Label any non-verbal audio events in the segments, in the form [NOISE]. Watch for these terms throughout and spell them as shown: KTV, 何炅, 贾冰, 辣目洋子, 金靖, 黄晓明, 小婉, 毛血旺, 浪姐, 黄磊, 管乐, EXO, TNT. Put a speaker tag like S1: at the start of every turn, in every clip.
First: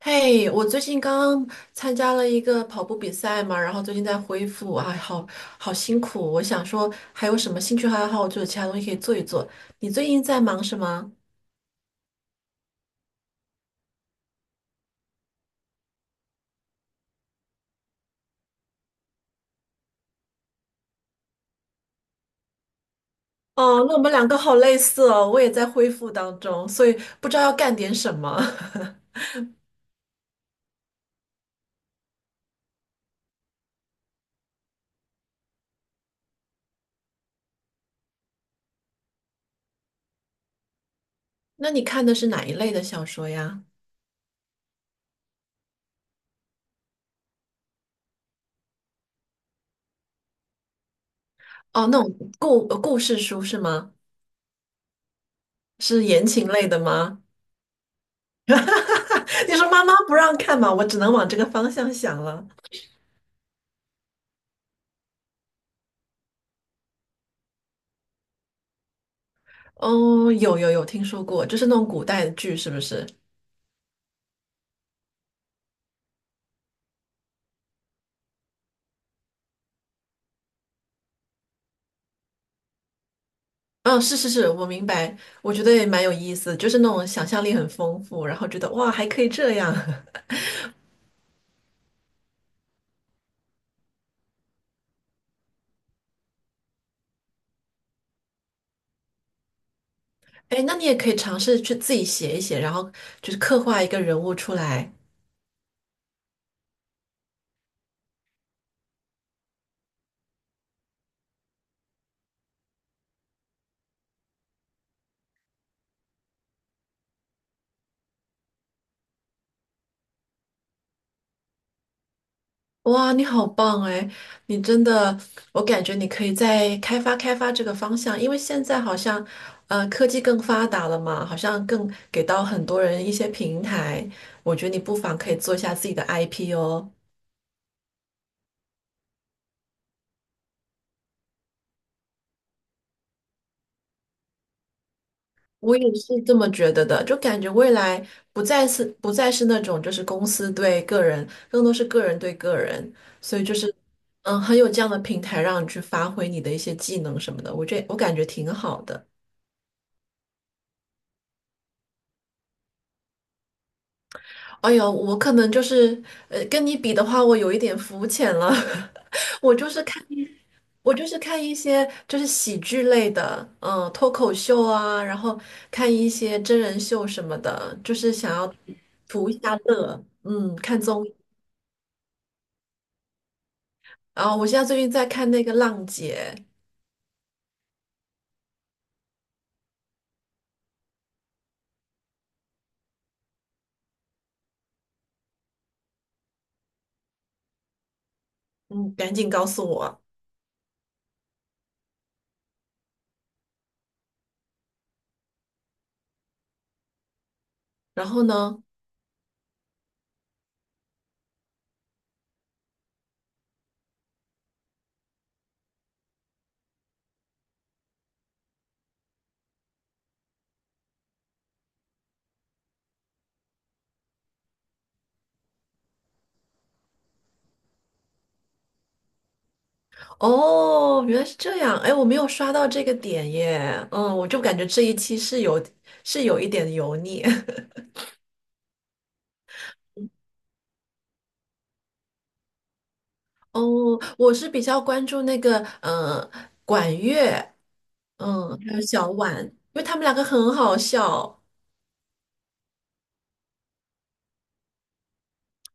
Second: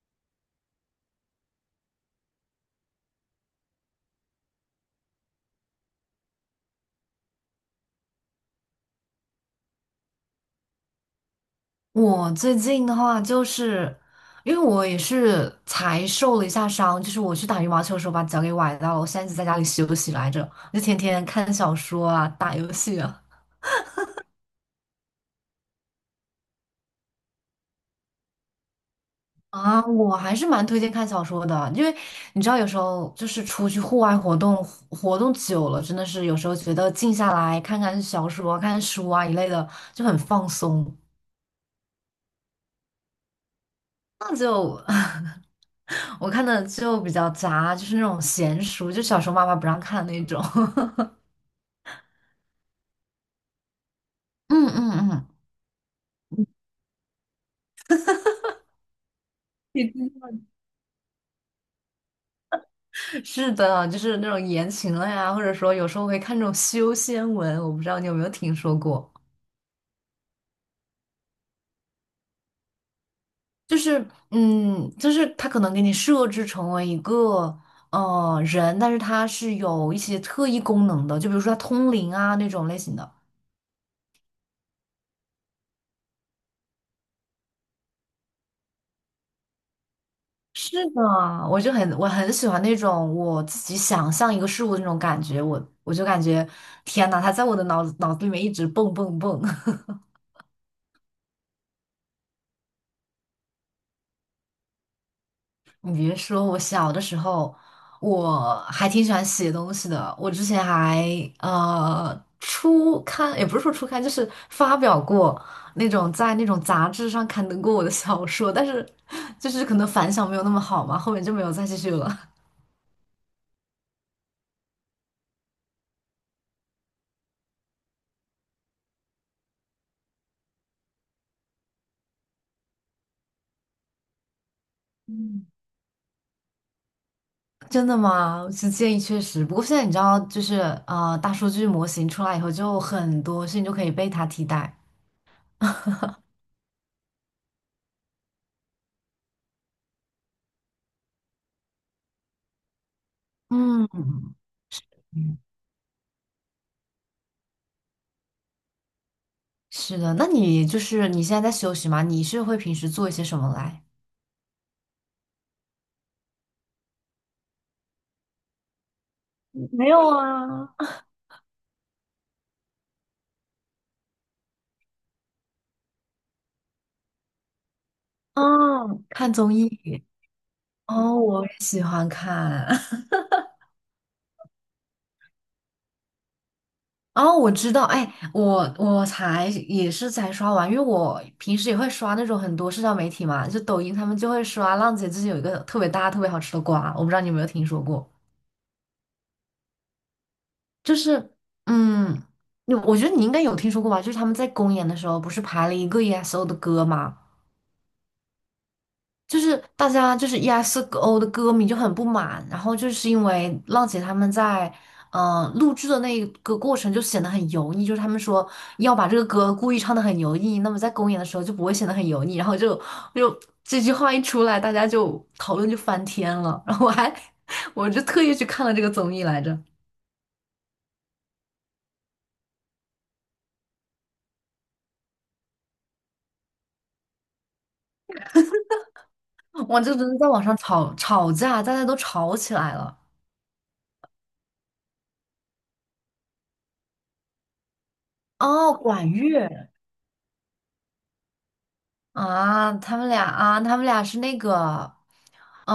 S1: 嘿，我最近刚参加了一个跑步比赛嘛，然后最近在恢复，哎，好辛苦。我想说，还有什么兴趣爱好，就是其他东西可以做一做。你最近在忙什么？
S2: 我最近的话，就是因为我也是才受了一下伤，就是我去打羽毛球的时候把脚给崴到了，我现在一直在家里休息来着，就天天看小说啊，打游戏啊。
S1: 哦，那我们两个好类似哦，我也在恢复当中，所以不知道要干点什么。[LAUGHS]
S2: 啊，我还是蛮推荐看小说的，因为你知道，有时候就是出去户外活动，活动久了，真的是有时候觉得静下来看看小说啊、看看书啊一类的，就很放松。
S1: 那你看的是哪一类的小说呀？
S2: 那就 [LAUGHS] 我看的就比较杂，就是那种闲书，就小时候妈妈不让看那种。[LAUGHS]
S1: 哦，那种故事书是吗？
S2: 嗯嗯嗯，
S1: 是言情类的吗？[LAUGHS] 你说妈妈不让看嘛，我只能往这个方向想了。
S2: [LAUGHS] 是的，就是那种言情了呀，或者说有时候会看这种修仙文，我不知道你有没有听说过，
S1: 哦，有有有听说过，就是那种古代的剧，是不是？
S2: 就是他可能给你设置成为一个人，但是他是有一些特异功能的，就比如说他通灵啊那种类型的。
S1: 嗯、是是是，我明白，我觉得也蛮有意思，就是那种想象力很丰富，然后觉得哇，还可以这样。
S2: 是的，我很喜欢那种我自己想象一个事物的那种感觉，我就感觉天呐，他在我的脑子里面一直蹦蹦蹦。[LAUGHS]
S1: [LAUGHS] 哎，那你也可以尝试去自己写一写，然后就是刻画一个人物出来。
S2: 你别说，我小的时候我还挺喜欢写东西的。我之前还初刊，也不是说初刊，就是发表过那种在那种杂志上刊登过我的小说，但是就是可能反响没有那么好嘛，后面就没有再继续了。
S1: 哇，你好棒哎！你真的，我感觉你可以再开发开发这个方向，因为现在好像，科技更发达了嘛，好像更给到很多人一些平台。我觉得你不妨可以
S2: 嗯，
S1: 做一下自己的 IP 哦。
S2: [LAUGHS] 真的吗？是建议确实，不过现在你知道，就是大数据模型出来以后，就很多事情就可以被它替代。
S1: 我也是这么觉得的，就感觉未来不再是那种就是公司对个人，更多是个人对个人，所以就是
S2: 嗯，
S1: 嗯，很有这样的平台让你去发挥你的一些技能什么的，我感觉挺好的。
S2: 是的，那你就是你现在在休息吗？你是会平时做一些什么来？
S1: 哎呦，我可能就是跟你比的话，我有一点肤浅了。[LAUGHS]
S2: 没有啊，
S1: 我就是看一些就是喜剧类的，嗯，脱口秀啊，然后看一些真人秀什么的，就是想要
S2: 嗯，
S1: 图
S2: 看
S1: 一
S2: 综
S1: 下乐，
S2: 艺。
S1: 嗯，看综艺。
S2: 哦，我也喜欢看。[LAUGHS]
S1: 啊，我现在最近在看那个《浪姐》，
S2: 哦，我知道，哎，我才也是才刷完，因为我平时也会刷那种很多社交媒体嘛，就抖音他们就会刷。浪姐最近有一个特别大、特别好吃的瓜，我不知道你有没有听说过，
S1: 嗯，赶紧告诉我。
S2: 就是嗯，我觉得你应该有听说过吧？就是他们在公演的时候不是排了一个 EXO 的歌吗？
S1: 然后呢？
S2: 就是大家就是 EXO 的歌迷就很不满，然后就是因为浪姐他们在录制的那个过程就显得很油腻，就是他们说要把这个歌故意唱得很油腻，那么在公演的时候就不会显得很油腻，然后就这句话一出来，大家就讨论就翻天了，[LAUGHS] 然后我还 [LAUGHS] 我就特意去看了这个综艺来着，
S1: 哦，原来是这样。哎，我没有刷到这个点耶。嗯，我就感觉这一期是是有一点油腻。[LAUGHS]
S2: 哇，就真的在网上吵吵架，大家都吵起来了。
S1: 哦，我是比较关注那个嗯，管乐，嗯，
S2: 哦，
S1: 还有小
S2: 管
S1: 婉，因
S2: 乐
S1: 为他们两个很好笑，
S2: 啊，他们俩是那个。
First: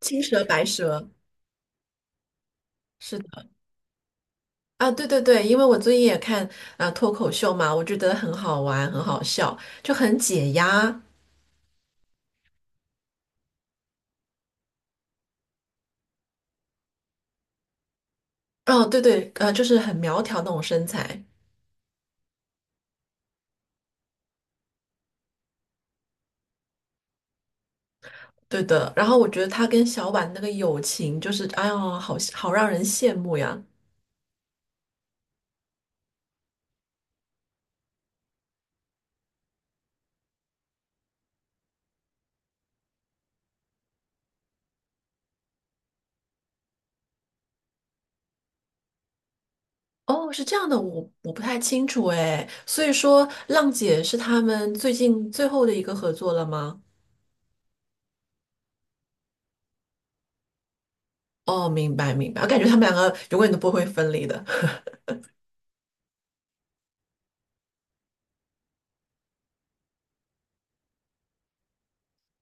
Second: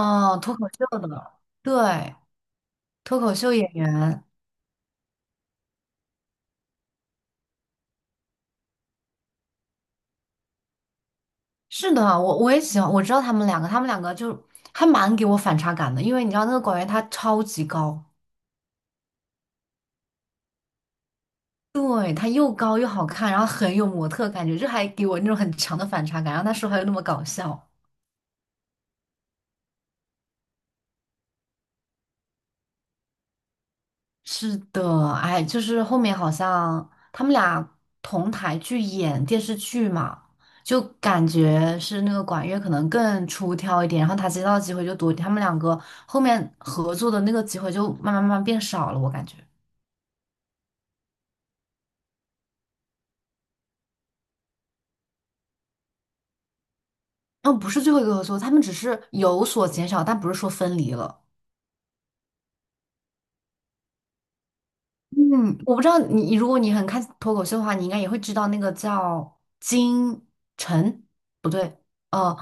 S1: 青蛇
S2: 脱
S1: 白
S2: 口秀
S1: 蛇。
S2: 的，对，
S1: 是
S2: 脱口
S1: 的，
S2: 秀演员，
S1: 啊，对对对，因为我最近也看脱口秀嘛，我觉得很好玩，很好笑，就很解压。
S2: 是的，我也喜欢，我知道他们两个，他们两个就还蛮给我反差感的，因为你知道那个广源他超级高，
S1: 嗯，对对，就是很苗条那种身材，
S2: 对，他又高又好看，然后很有模特感觉，就还给我那种很强的反差感，然后他说话又那么搞笑，
S1: 对的。然后我觉得他跟小婉那个友情，就是哎呦，好好让人羡慕呀。
S2: 是的，哎，就是后面好像他们俩同台去演电视剧嘛，就感觉是那个管乐可能更出挑一点，然后他接到的机会就多，他们两个后面合作的那个机会就慢慢慢慢变少了，我感觉。
S1: 哦，是这样的，我不太清楚哎。所以说，浪姐是他们最近最后的一个合作了吗？
S2: 哦，不是最后一个合作，他们只是有所减少，但不是说分离了。
S1: 哦，明白明白，我感觉他们两个永远都不会分离的。
S2: 嗯，我不知道你，如果你很看脱口秀的话，你应该也会知道那个叫金晨，不对，呃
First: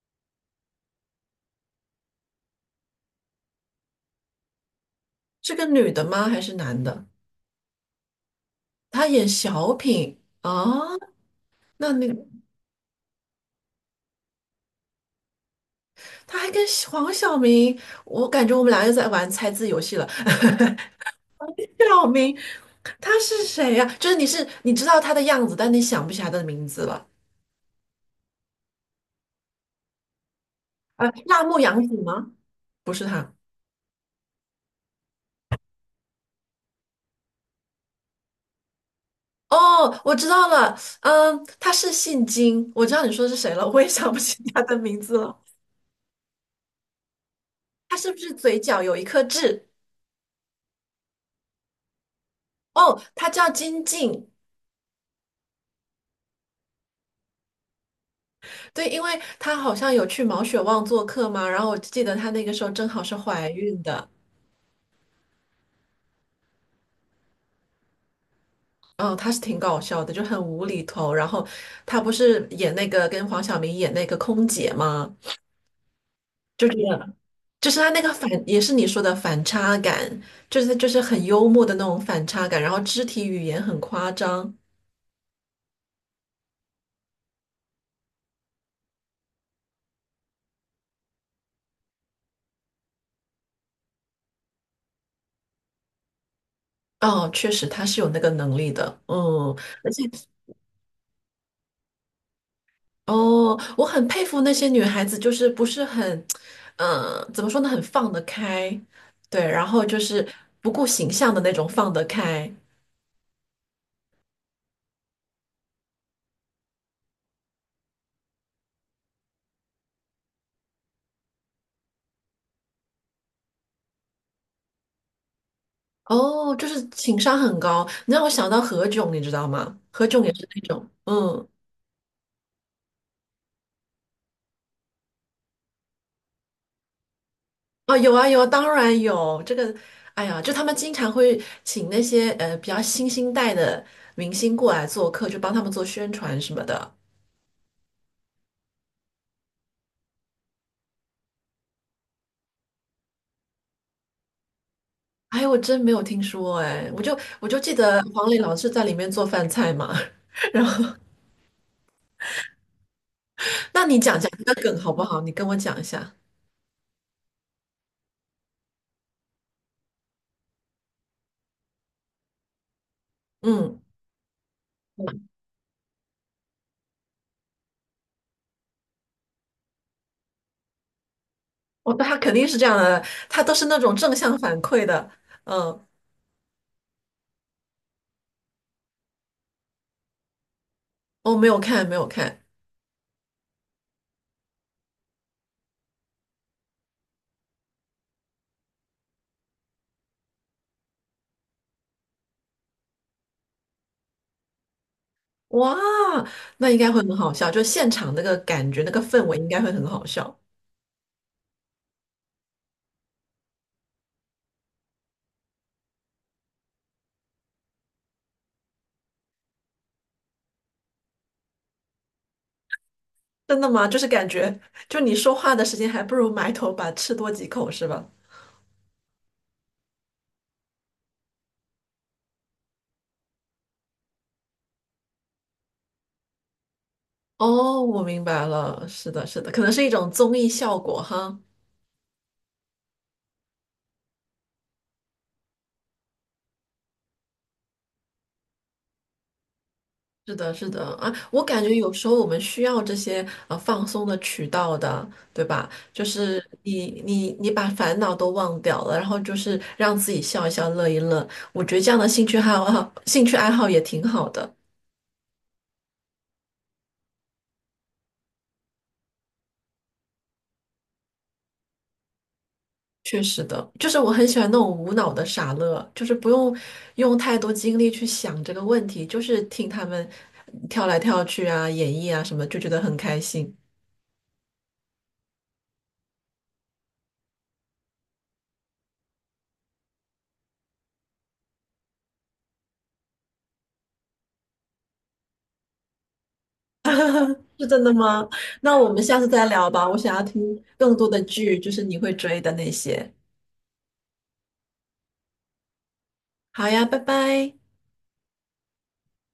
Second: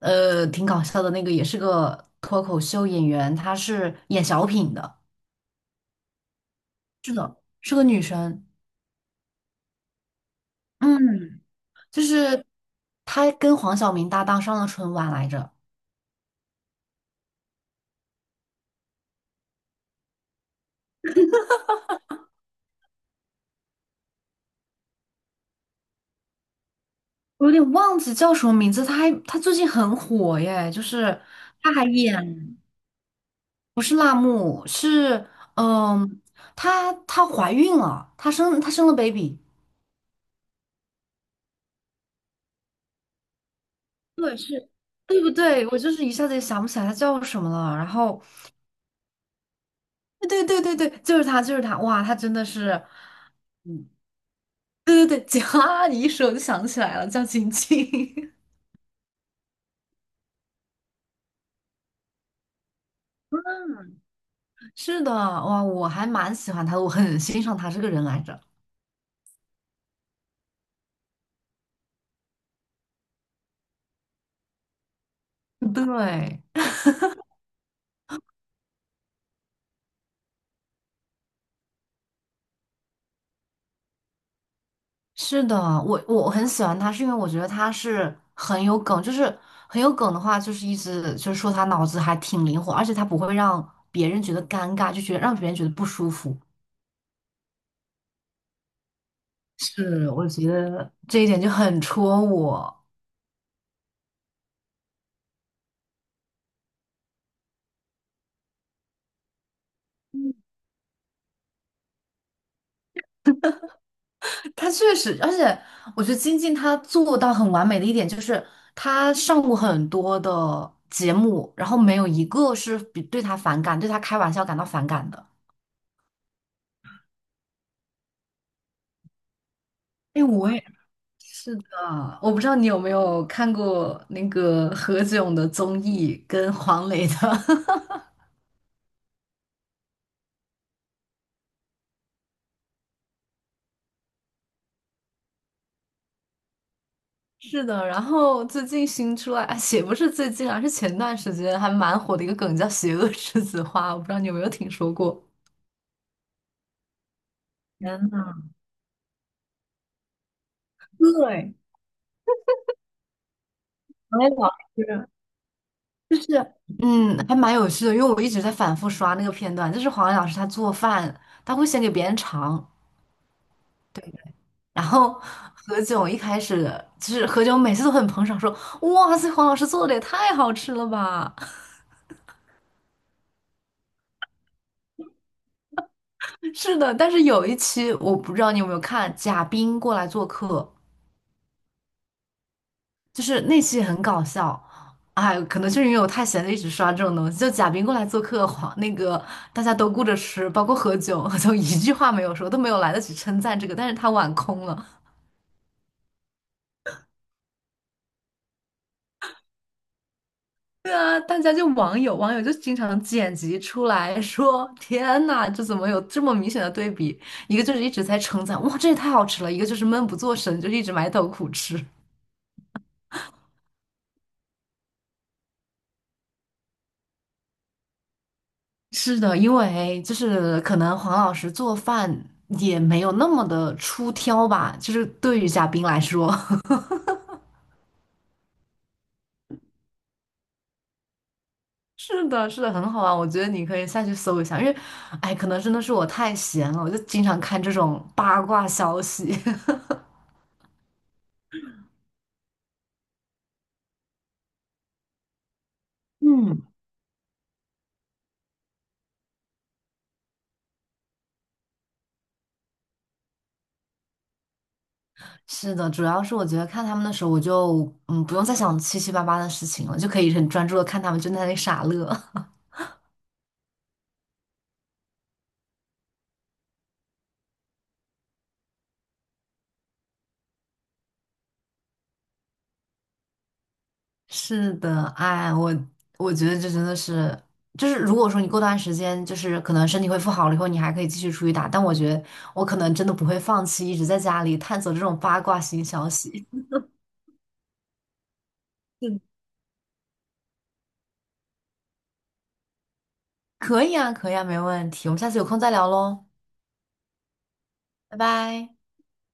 S2: 挺搞笑的那个，也是个脱口秀演员，她是演小品的，
S1: [LAUGHS] 是个女的吗？还是男的？
S2: 是个女生。
S1: 他演小品啊？
S2: 嗯，
S1: 那
S2: 就
S1: 那个
S2: 是她跟黄晓明搭档上了春晚来着，
S1: 他还跟黄晓明，我感觉我们俩又在玩猜字游戏了。[LAUGHS] 小明，他是谁呀、就是你知道他的样子，但你想不起来他的名字了。
S2: 我有点忘记叫什么名字。她最近很火耶，就是
S1: 辣目
S2: 她还
S1: 洋子
S2: 演
S1: 吗？不是他。
S2: 不是辣目，是嗯，她怀孕了，她生了 baby。
S1: 哦，我知道了。嗯，他是姓金，我知道你说的是谁了，我也想不
S2: 对，
S1: 起他
S2: 是，
S1: 的名字
S2: 对不
S1: 了。
S2: 对？我就是一下子也想不起来他叫什么了。然
S1: 他是不
S2: 后，
S1: 是嘴角有一颗痣？
S2: 对对对对对，就是他，就是他。哇，他真的是，
S1: 哦，他叫金
S2: 嗯，
S1: 靖。
S2: 对对对，[LAUGHS] 景啊，你一说我就想起来了，叫晶晶。
S1: 对，因为他好像有去毛血旺做客嘛，然后我记得他那个时候正好是怀孕的。
S2: [LAUGHS] 是的，哇，我还蛮喜欢他的，我很欣赏他这个人来着。
S1: 嗯，他是挺搞笑的，就很无厘头。然后他不是演那个跟黄晓明演那个空姐吗？
S2: 对，
S1: 就觉得就是他那个反，也是你说的反差感，就是他就是很幽默的那种反差感，然后肢体语言很夸张。
S2: 是的，我很喜欢他，是因为我觉得他是很有梗，就是很有梗的话，就是一直就是说他脑子还挺灵活，而且他不会让别人觉得尴尬，就觉得让别人觉得不舒服。
S1: 哦，确实他是有那个能力的，嗯，而且
S2: 是，我觉得这一点就很戳我。
S1: 哦，我很佩服那些女孩子，就是不是很，嗯、怎么说呢，很放得开，对，然后就是不顾形象的那种放得开。
S2: 他确实，而且我觉得金靖他做到很完美的一点就是，他上过很多的节目，然后没有一个是比对他反感、对他开玩笑感到反感的。
S1: 哦，就是情商很高，你让我想到何炅，你知道吗？何炅
S2: 哎，
S1: 也是
S2: 我
S1: 那
S2: 也
S1: 种，嗯。
S2: 是的。我不知道你有没有看过那个何炅的综艺跟黄磊的。[LAUGHS]
S1: 哦，有啊有啊，当然有这个。哎呀，就他们经常会请那些比较新兴代的明星过来做客，就帮他们做宣传什么的。
S2: 是的，然后最近新出来，哎也不是最近啊，是前段时间还蛮火的一个梗叫"邪恶栀子花"，我不知道你有没有听说过。
S1: 哎，我真没有听说哎，我就记
S2: 天
S1: 得黄磊
S2: 呐，
S1: 老师在里面做饭菜嘛。[LAUGHS] 然后，
S2: 对，
S1: 那你讲
S2: 黄也
S1: 讲
S2: 老
S1: 那个梗好不
S2: 师
S1: 好？你跟我讲一下。
S2: 就是，还蛮有趣的，因为我一直在反复刷那个片段，就是黄磊老师他做饭，他会先给别人尝，
S1: 嗯，
S2: 然后何炅一开始就是何炅每次都很捧场，说哇塞，黄老师做的也太好吃了吧。[LAUGHS]
S1: 我他肯定是这样的，他都是那种正向反馈的。嗯，
S2: 是的，但是有一期我不知道你有没有看，贾冰过来做客。
S1: 我没有看，没有看。
S2: 就是那期很搞笑，哎，可能就是因为我太闲了，一直刷这种东西。就贾冰过来做客，黄那个大家都顾着吃，包括喝酒，[LAUGHS] 就一句话没有说，都没有来得及称赞这个，但是他碗空了。
S1: 哇，那应该会很好笑，就现场那个感觉，那个氛围应该会很好笑。
S2: 对啊，大家就网友就经常剪辑出来 [LAUGHS] 说："天呐，这怎么有这么明显的对比？一个就是一直在称赞，哇，这也太好吃了；一个就是闷不作声，就是一直埋头苦吃。"
S1: 真的吗？就是感觉，就你说话的时间，还不如埋头把吃多几口，是吧？
S2: 是的，因为就是可能黄老师做饭也没有那么的出挑吧，就是对于嘉宾来说，[LAUGHS]
S1: 哦，我明白了，是的，是的，可能是一种综艺效果哈。
S2: 是的，是的，很好啊，我觉得你可以下去搜一下，因为，哎，可能真的是我太闲了，我就经常看这种八卦消息。
S1: 是的，是的啊，我感觉有时候我们需要这些放松的渠道的，对吧？就
S2: [LAUGHS]
S1: 是
S2: 嗯，
S1: 你把烦恼都忘掉了，然后就是让自己笑一笑、乐一乐，我觉得这样的兴趣爱好也挺好的。
S2: 是的，主要是我觉得看他们的时候，我就不用再想七七八八的事情了，就可以很专注的看他们就在那里傻乐。[LAUGHS]
S1: 确实的，就是我很喜欢那种无脑的傻乐，就是不用用太多精力去想这个问题，就是听他们跳来跳去啊、演绎啊什么，就觉得很开心。
S2: 是的，哎，我觉得这真的是，就是如果说你过段时间就是可能身体恢复好了以后，你还可以继续出去打，但我觉得我可能真的不会放弃，一直在家里探索这种八卦新消息。
S1: 是真的吗？那我们下次再聊吧，我想要听更多的剧，就是你会追的那些。
S2: [LAUGHS] 可以啊，可以啊，没问题，我们下次有空再聊喽，
S1: 好呀，拜拜。
S2: 拜拜。